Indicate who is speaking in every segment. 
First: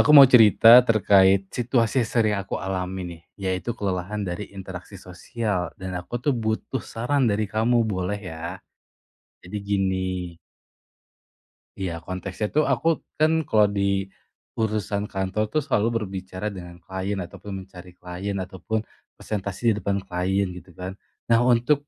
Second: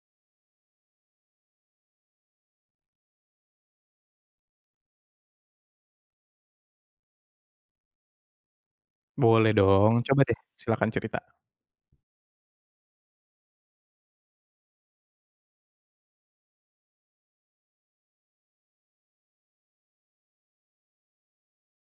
Speaker 1: Aku mau cerita terkait situasi yang sering aku alami nih, yaitu kelelahan dari interaksi sosial dan aku tuh butuh saran dari kamu, boleh ya?
Speaker 2: Boleh
Speaker 1: Jadi
Speaker 2: dong,
Speaker 1: gini.
Speaker 2: coba deh silakan cerita.
Speaker 1: Iya, konteksnya tuh aku kan kalau di urusan kantor tuh selalu berbicara dengan klien ataupun mencari klien ataupun presentasi di depan klien gitu kan. Nah, untuk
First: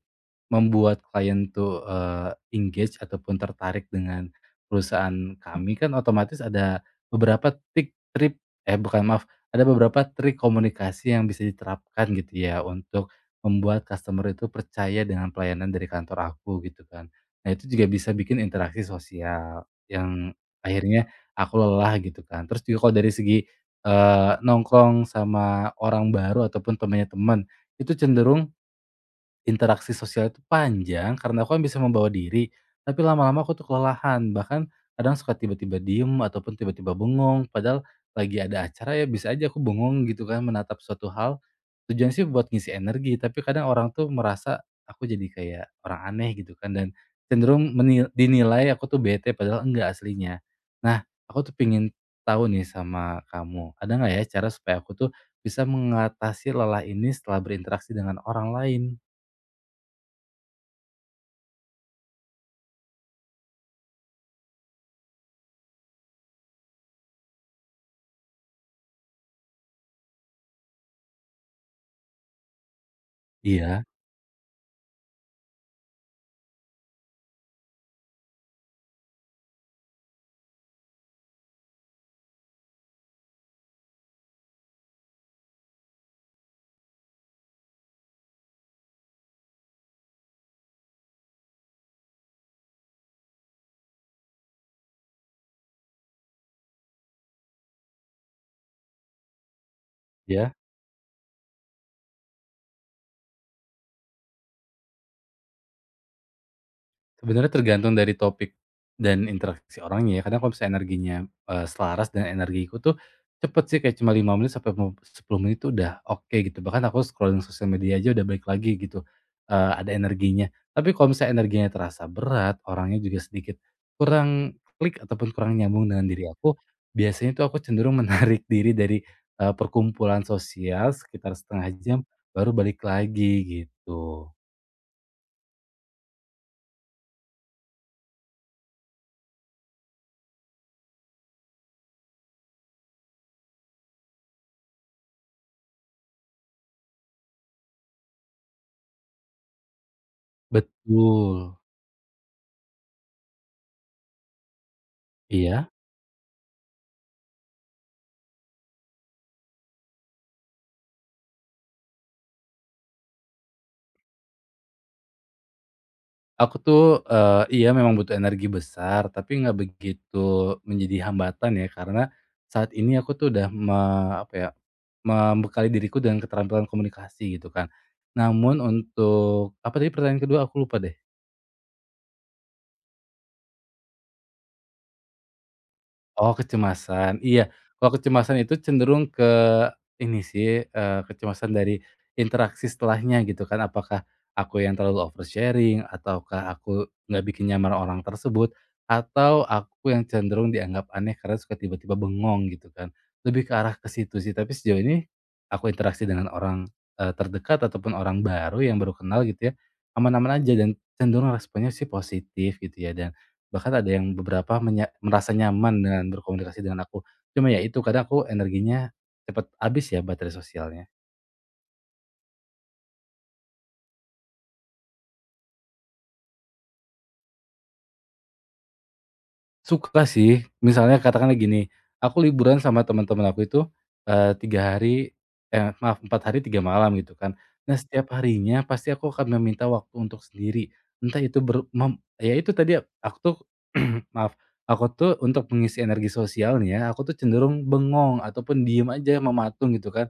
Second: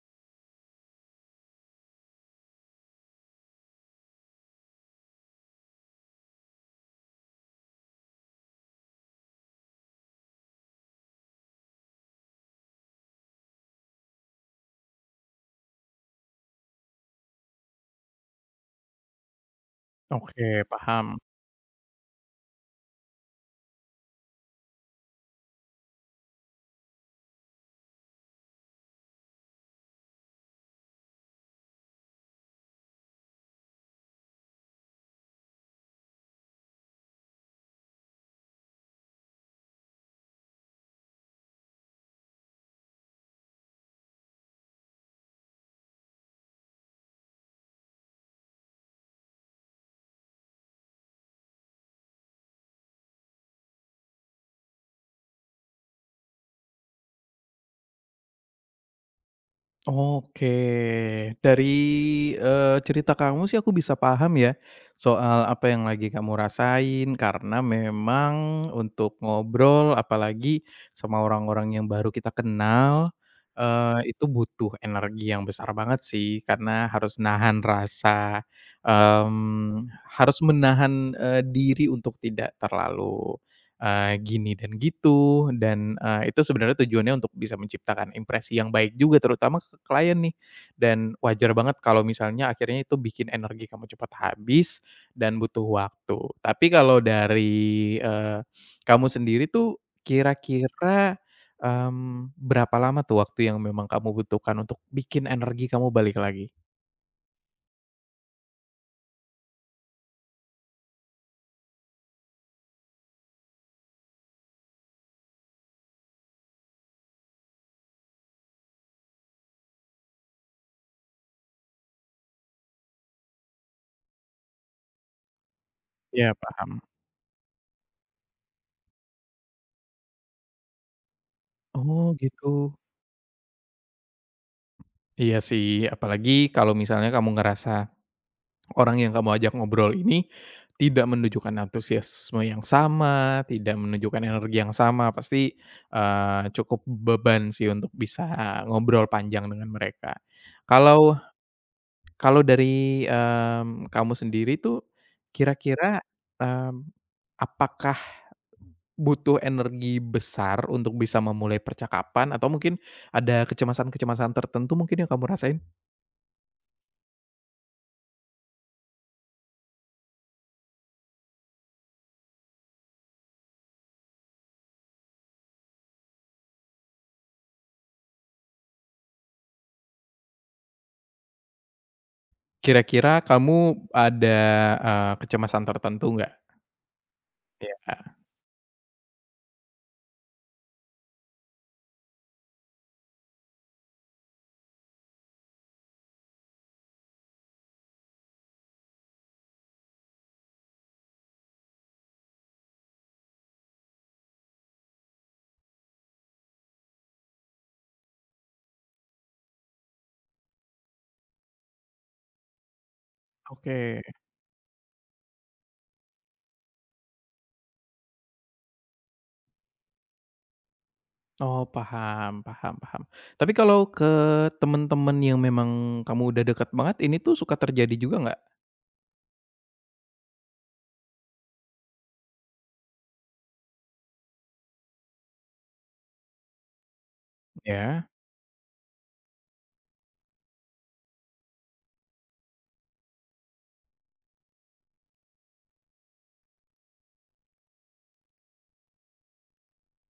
Speaker 1: membuat klien tuh engage ataupun tertarik dengan perusahaan kami kan otomatis ada beberapa bukan, maaf, ada beberapa trik komunikasi yang bisa diterapkan gitu ya untuk membuat customer itu percaya dengan pelayanan dari kantor aku gitu kan. Nah, itu juga bisa bikin interaksi sosial. Yang
Speaker 2: Oke,
Speaker 1: akhirnya
Speaker 2: paham.
Speaker 1: aku lelah gitu kan. Terus juga kalau dari segi, nongkrong sama orang baru ataupun temannya teman, itu cenderung interaksi sosial itu panjang karena aku kan bisa membawa diri, tapi lama-lama aku tuh kelelahan, bahkan kadang suka tiba-tiba diem ataupun tiba-tiba bengong, padahal lagi ada acara ya bisa aja aku bengong gitu kan menatap suatu hal. Tujuan sih buat ngisi energi, tapi kadang orang tuh merasa aku jadi kayak orang aneh gitu kan dan cenderung dinilai aku tuh bete padahal enggak aslinya. Nah, aku tuh pingin tahu nih sama kamu, ada nggak ya cara supaya aku tuh bisa mengatasi lelah ini setelah berinteraksi dengan orang lain?
Speaker 2: Oke, dari, cerita kamu sih aku bisa paham ya, soal apa yang lagi kamu rasain, karena memang untuk ngobrol apalagi sama orang-orang yang baru kita kenal,
Speaker 1: Iya,
Speaker 2: itu butuh energi yang besar banget sih, karena harus nahan rasa, mmm, harus menahan, diri untuk tidak terlalu gini dan gitu, dan, itu sebenarnya tujuannya untuk bisa menciptakan impresi yang baik juga terutama ke klien nih, dan wajar banget kalau misalnya akhirnya itu bikin energi kamu cepat habis dan butuh waktu. Tapi kalau dari, eee, kamu sendiri tuh
Speaker 1: iya,
Speaker 2: kira-kira, berapa lama tuh waktu yang memang kamu butuhkan untuk bikin energi kamu balik lagi?
Speaker 1: sebenarnya tergantung dari topik dan interaksi orangnya ya. Kadang kalau misalnya energinya, selaras dan energiku tuh cepet sih, kayak cuma 5 menit sampai 10 menit tuh udah oke gitu, bahkan aku scrolling sosial media aja udah balik lagi gitu, ada energinya. Tapi kalau misalnya energinya terasa berat, orangnya juga sedikit kurang klik ataupun kurang nyambung dengan diri
Speaker 2: Ya
Speaker 1: aku,
Speaker 2: paham.
Speaker 1: biasanya tuh aku cenderung menarik diri dari, perkumpulan sosial sekitar setengah jam
Speaker 2: Oh
Speaker 1: baru
Speaker 2: gitu.
Speaker 1: balik lagi gitu.
Speaker 2: Iya sih, apalagi kalau misalnya kamu ngerasa orang yang kamu ajak ngobrol ini tidak menunjukkan antusiasme yang sama, tidak menunjukkan energi yang sama, pasti, cukup beban sih untuk bisa ngobrol panjang dengan mereka. Kalau
Speaker 1: Betul.
Speaker 2: kalau dari, kamu sendiri tuh
Speaker 1: Iya,
Speaker 2: kira-kira, mmm, apakah butuh energi besar untuk bisa memulai percakapan atau mungkin ada kecemasan-kecemasan tertentu mungkin yang kamu rasain?
Speaker 1: aku tuh, iya memang butuh energi besar, tapi nggak begitu menjadi hambatan ya, karena saat ini aku tuh udah apa ya, membekali diriku dengan keterampilan komunikasi gitu kan. Namun untuk apa tadi pertanyaan kedua? Aku lupa deh.
Speaker 2: Kira-kira kamu ada, kecemasan tertentu nggak?
Speaker 1: Oh, kecemasan, iya. Kalau
Speaker 2: Iya.
Speaker 1: kecemasan itu cenderung ke ini sih, kecemasan dari interaksi setelahnya gitu kan, apakah aku yang terlalu oversharing, ataukah aku nggak bikin nyaman orang tersebut, atau aku yang cenderung dianggap aneh karena suka tiba-tiba bengong gitu kan. Lebih ke arah ke situ sih, tapi sejauh ini aku interaksi dengan orang, terdekat ataupun orang baru yang baru kenal gitu ya, aman-aman aja dan cenderung responnya sih positif gitu ya. Dan bahkan ada
Speaker 2: Oke.
Speaker 1: yang beberapa merasa nyaman dengan berkomunikasi dengan aku. Cuma ya itu, kadang aku energinya cepet habis ya baterai sosialnya.
Speaker 2: Oh, paham, paham, paham. Tapi kalau ke temen-temen yang memang kamu udah dekat banget, ini tuh suka terjadi juga nggak?
Speaker 1: Suka sih, misalnya katakanlah gini, aku liburan sama teman-teman aku itu, 3 hari eh maaf 4 hari 3 malam gitu kan. Nah,
Speaker 2: Ya,
Speaker 1: setiap harinya pasti aku akan meminta waktu untuk sendiri. Entah itu ber mem ya itu tadi aku tuh maaf, aku tuh untuk mengisi energi sosialnya, aku tuh cenderung bengong ataupun diem aja mematung gitu kan.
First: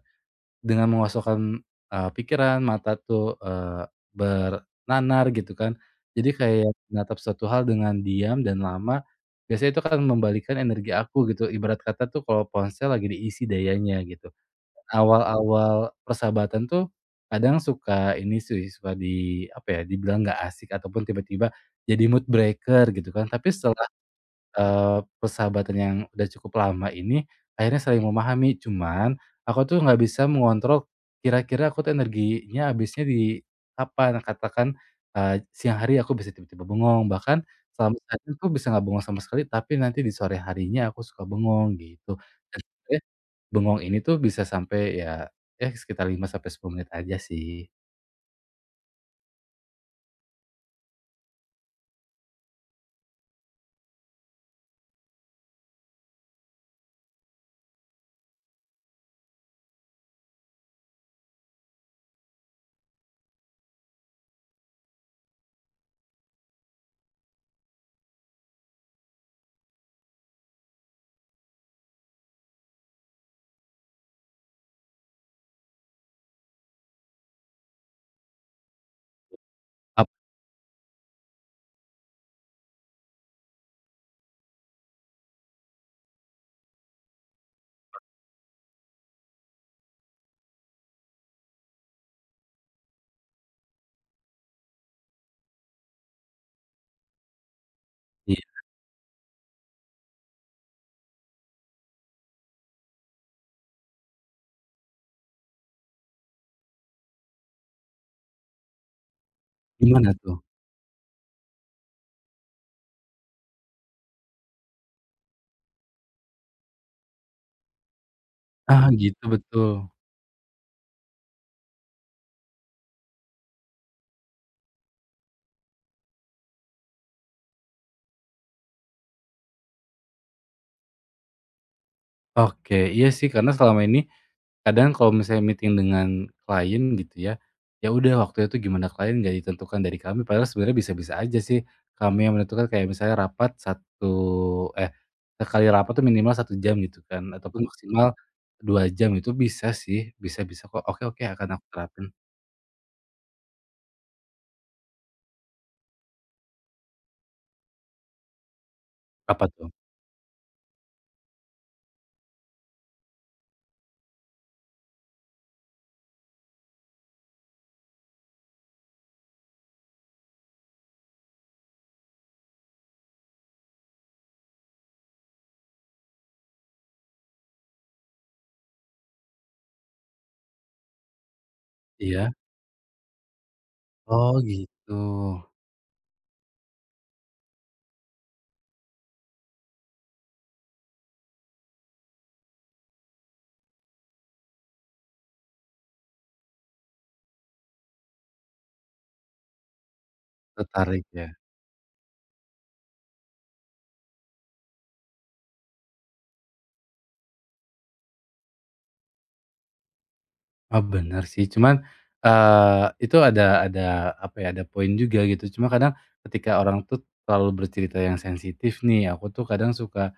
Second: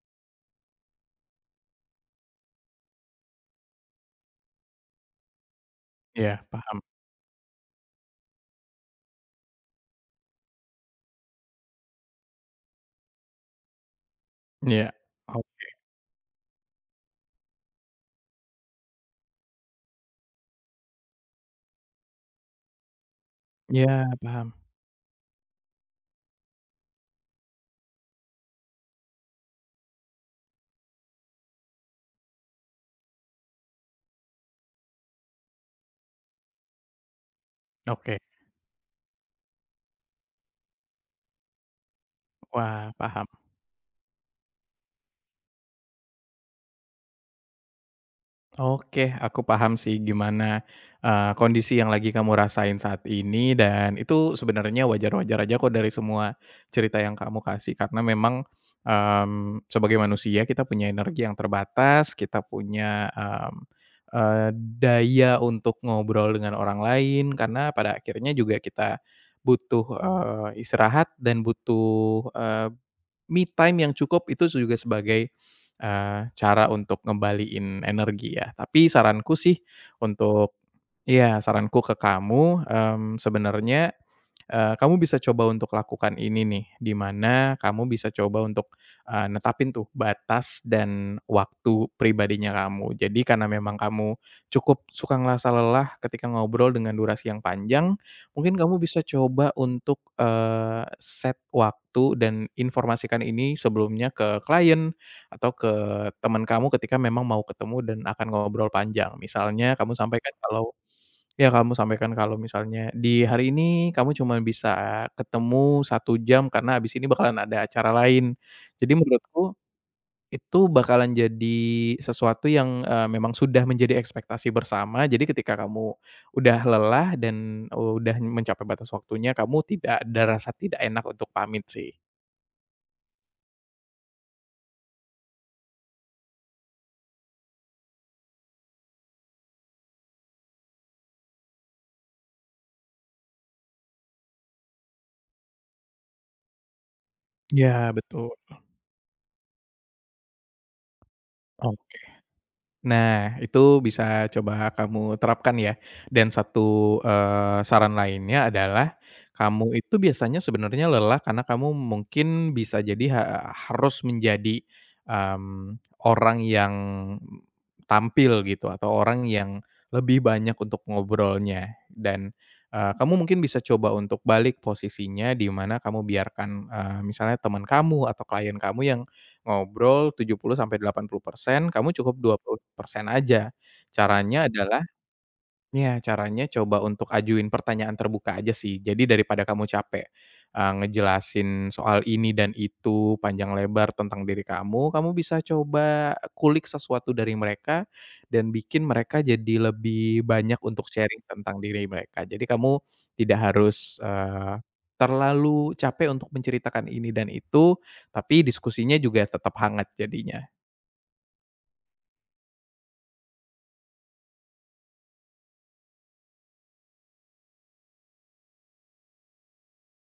Speaker 1: Dengan mengosongkan, pikiran, mata tuh, bernanar gitu kan. Jadi
Speaker 2: ya
Speaker 1: kayak
Speaker 2: paham.
Speaker 1: menatap suatu hal dengan diam dan lama, biasanya itu kan membalikan energi aku gitu, ibarat kata tuh kalau ponsel lagi diisi dayanya gitu.
Speaker 2: Ya, oh,
Speaker 1: Awal-awal persahabatan tuh kadang suka ini sih, suka di apa ya, dibilang nggak asik ataupun tiba-tiba jadi mood breaker gitu kan, tapi setelah
Speaker 2: iya, paham.
Speaker 1: persahabatan yang udah cukup lama ini, akhirnya saling memahami. Cuman, aku tuh nggak bisa mengontrol kira-kira aku tuh energinya habisnya di kapan. Katakan, siang hari aku bisa tiba-tiba bengong, bahkan selama
Speaker 2: Oke.
Speaker 1: seharian tuh bisa nggak bengong sama sekali, tapi nanti di sore harinya aku suka bengong, gitu. Dan
Speaker 2: Wah,
Speaker 1: sebenarnya
Speaker 2: paham.
Speaker 1: bengong ini tuh bisa sampai ya, ya sekitar 5 sampai 10 menit aja sih.
Speaker 2: Oke, aku paham sih gimana, kondisi yang lagi kamu rasain saat ini dan itu sebenarnya wajar-wajar aja kok dari semua cerita yang kamu kasih karena memang, sebagai manusia kita punya energi yang terbatas, kita punya, eee, daya untuk ngobrol dengan orang lain karena pada akhirnya juga kita butuh, istirahat dan butuh, me time yang cukup itu juga sebagai, cara untuk ngembaliin energi ya. Tapi saranku sih
Speaker 1: Ap
Speaker 2: untuk ya saranku ke kamu, sebenarnya kamu bisa coba untuk lakukan ini nih, di mana kamu bisa coba untuk, netapin tuh batas dan waktu pribadinya kamu. Jadi karena memang kamu cukup suka ngerasa lelah ketika ngobrol dengan durasi yang panjang,
Speaker 1: iya,
Speaker 2: mungkin kamu bisa coba untuk, set waktu dan informasikan ini sebelumnya ke klien atau ke teman kamu ketika memang mau ketemu dan akan ngobrol panjang. Misalnya kamu
Speaker 1: gimana
Speaker 2: sampaikan
Speaker 1: tuh?
Speaker 2: kalau ya, kamu sampaikan kalau misalnya, "Di hari ini kamu cuma bisa ketemu satu jam karena habis ini bakalan ada acara lain."
Speaker 1: Ah,
Speaker 2: Jadi
Speaker 1: gitu,
Speaker 2: menurutku
Speaker 1: betul.
Speaker 2: itu bakalan jadi sesuatu yang, memang sudah menjadi ekspektasi bersama. Jadi ketika kamu udah lelah dan udah mencapai batas waktunya, kamu tidak ada rasa tidak enak untuk pamit sih.
Speaker 1: Oke, iya sih karena selama ini, kadang kalau misalnya meeting dengan klien gitu ya, ya udah waktunya tuh gimana klien nggak ditentukan dari kami padahal sebenarnya bisa-bisa aja sih, kami yang menentukan kayak misalnya eh, sekali rapat tuh minimal 1 jam gitu kan ataupun
Speaker 2: Ya
Speaker 1: maksimal
Speaker 2: betul.
Speaker 1: 2 jam itu bisa sih, bisa-bisa kok. Oke, oke, akan aku
Speaker 2: Oh.
Speaker 1: terapin.
Speaker 2: Nah, itu bisa coba kamu terapkan ya. Dan satu, saran lainnya adalah,
Speaker 1: Apa tuh?
Speaker 2: kamu itu biasanya sebenarnya lelah karena kamu mungkin bisa jadi harus menjadi, mmm, orang yang tampil gitu atau orang yang lebih banyak untuk ngobrolnya. Dan, kamu mungkin bisa coba untuk balik posisinya di mana kamu biarkan, misalnya teman kamu atau klien kamu yang ngobrol 70 sampai 80% kamu cukup
Speaker 1: Iya?
Speaker 2: 20% aja.
Speaker 1: Oh
Speaker 2: Caranya adalah
Speaker 1: gitu,
Speaker 2: ya caranya coba untuk ajuin pertanyaan terbuka aja sih. Jadi daripada kamu capek, ngejelasin soal ini dan itu panjang lebar tentang diri kamu, kamu bisa coba kulik sesuatu dari mereka dan bikin mereka jadi lebih banyak untuk
Speaker 1: tertarik
Speaker 2: sharing
Speaker 1: ya?
Speaker 2: tentang diri mereka. Jadi kamu tidak harus, terlalu capek untuk menceritakan ini dan itu, tapi diskusinya juga tetap hangat jadinya.
Speaker 1: Oh, benar sih, cuman, itu ada apa ya, ada poin juga gitu. Cuma kadang ketika orang tuh terlalu bercerita yang sensitif nih, aku tuh kadang suka,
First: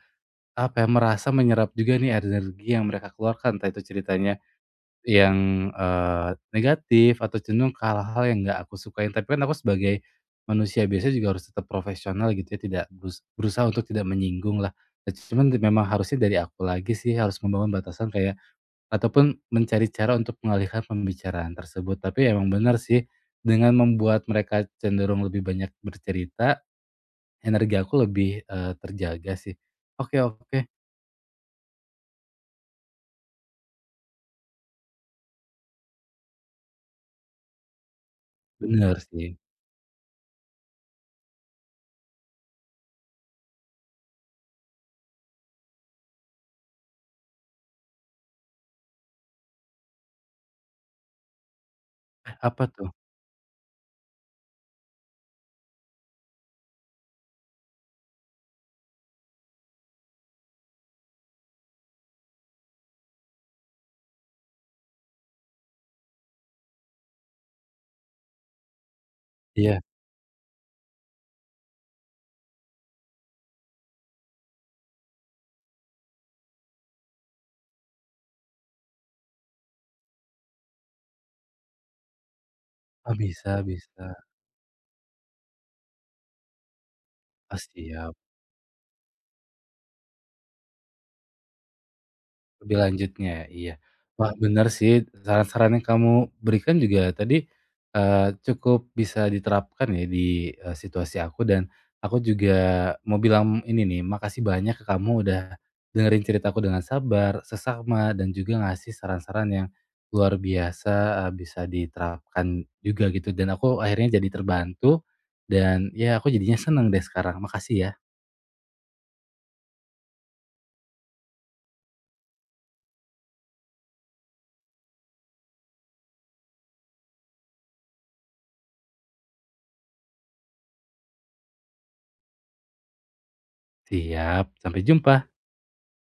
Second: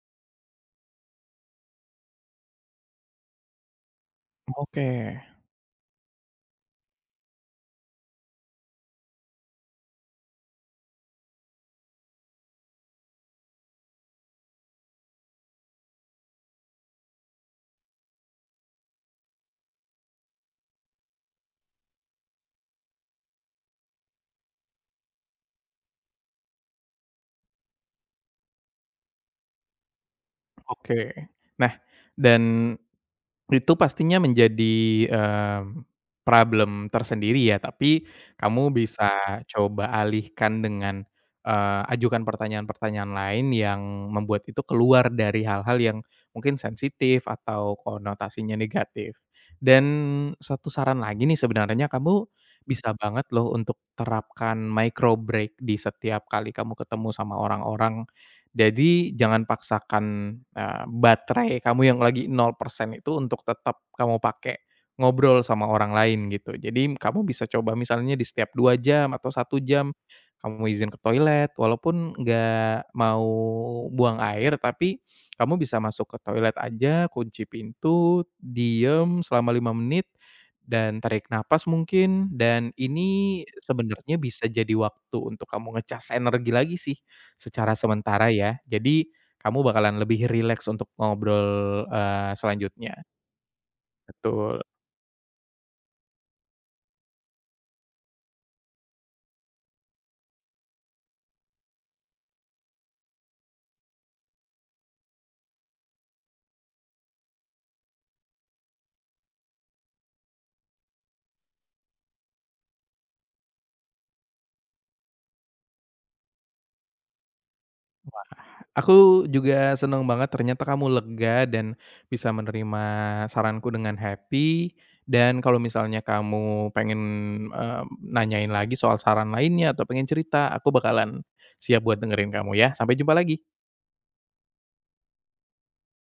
Speaker 1: apa ya, merasa menyerap juga nih energi yang mereka keluarkan, entah itu ceritanya
Speaker 2: Oke,
Speaker 1: yang, negatif atau cenderung ke hal-hal yang nggak aku sukain. Tapi kan aku sebagai manusia biasa juga harus tetap profesional gitu ya, tidak berusaha untuk tidak menyinggung lah. Nah, cuman memang harusnya dari aku lagi sih, harus membangun batasan kayak ataupun mencari cara untuk mengalihkan pembicaraan tersebut. Tapi emang benar sih, dengan membuat mereka cenderung lebih banyak bercerita, energi aku lebih, terjaga sih. Oke, oke,
Speaker 2: oke. Nah, dan itu pastinya menjadi, problem tersendiri ya, tapi kamu
Speaker 1: benar
Speaker 2: bisa
Speaker 1: sih.
Speaker 2: coba alihkan dengan, ajukan pertanyaan-pertanyaan lain yang membuat itu keluar dari hal-hal yang mungkin sensitif atau konotasinya negatif. Dan satu saran lagi nih sebenarnya kamu
Speaker 1: Eh, apa tuh?
Speaker 2: bisa banget loh untuk terapkan micro break di setiap kali kamu ketemu sama orang-orang, jadi jangan paksakan, baterai kamu yang lagi 0% itu untuk tetap kamu pakai ngobrol sama orang lain gitu. Jadi kamu bisa coba misalnya di setiap 2 jam atau satu
Speaker 1: Iya.
Speaker 2: jam kamu izin ke toilet, walaupun nggak mau buang air, tapi kamu bisa masuk ke toilet aja, kunci pintu, diem selama 5 menit, dan tarik napas mungkin, dan
Speaker 1: Oh,
Speaker 2: ini
Speaker 1: bisa, bisa.
Speaker 2: sebenarnya bisa jadi waktu untuk kamu ngecas energi lagi sih.
Speaker 1: Oh,
Speaker 2: Secara
Speaker 1: siap.
Speaker 2: sementara ya. Jadi, kamu bakalan lebih rileks untuk ngobrol,
Speaker 1: Lebih
Speaker 2: selanjutnya.
Speaker 1: lanjutnya, iya. Wah,
Speaker 2: Betul.
Speaker 1: benar sih saran-saran yang kamu berikan juga tadi, cukup bisa diterapkan ya di, situasi aku, dan aku juga mau bilang ini nih, makasih banyak ke kamu udah dengerin ceritaku dengan sabar, sesama dan juga ngasih saran-saran yang luar biasa, bisa diterapkan juga gitu dan aku akhirnya jadi terbantu dan ya aku jadinya seneng deh sekarang. Makasih ya.
Speaker 2: Aku juga seneng banget ternyata kamu lega dan bisa menerima saranku dengan happy, dan kalau misalnya kamu pengen, nanyain lagi soal saran lainnya atau pengen cerita, aku bakalan siap buat dengerin kamu ya. Sampai jumpa lagi.
Speaker 1: Siap, sampai jumpa.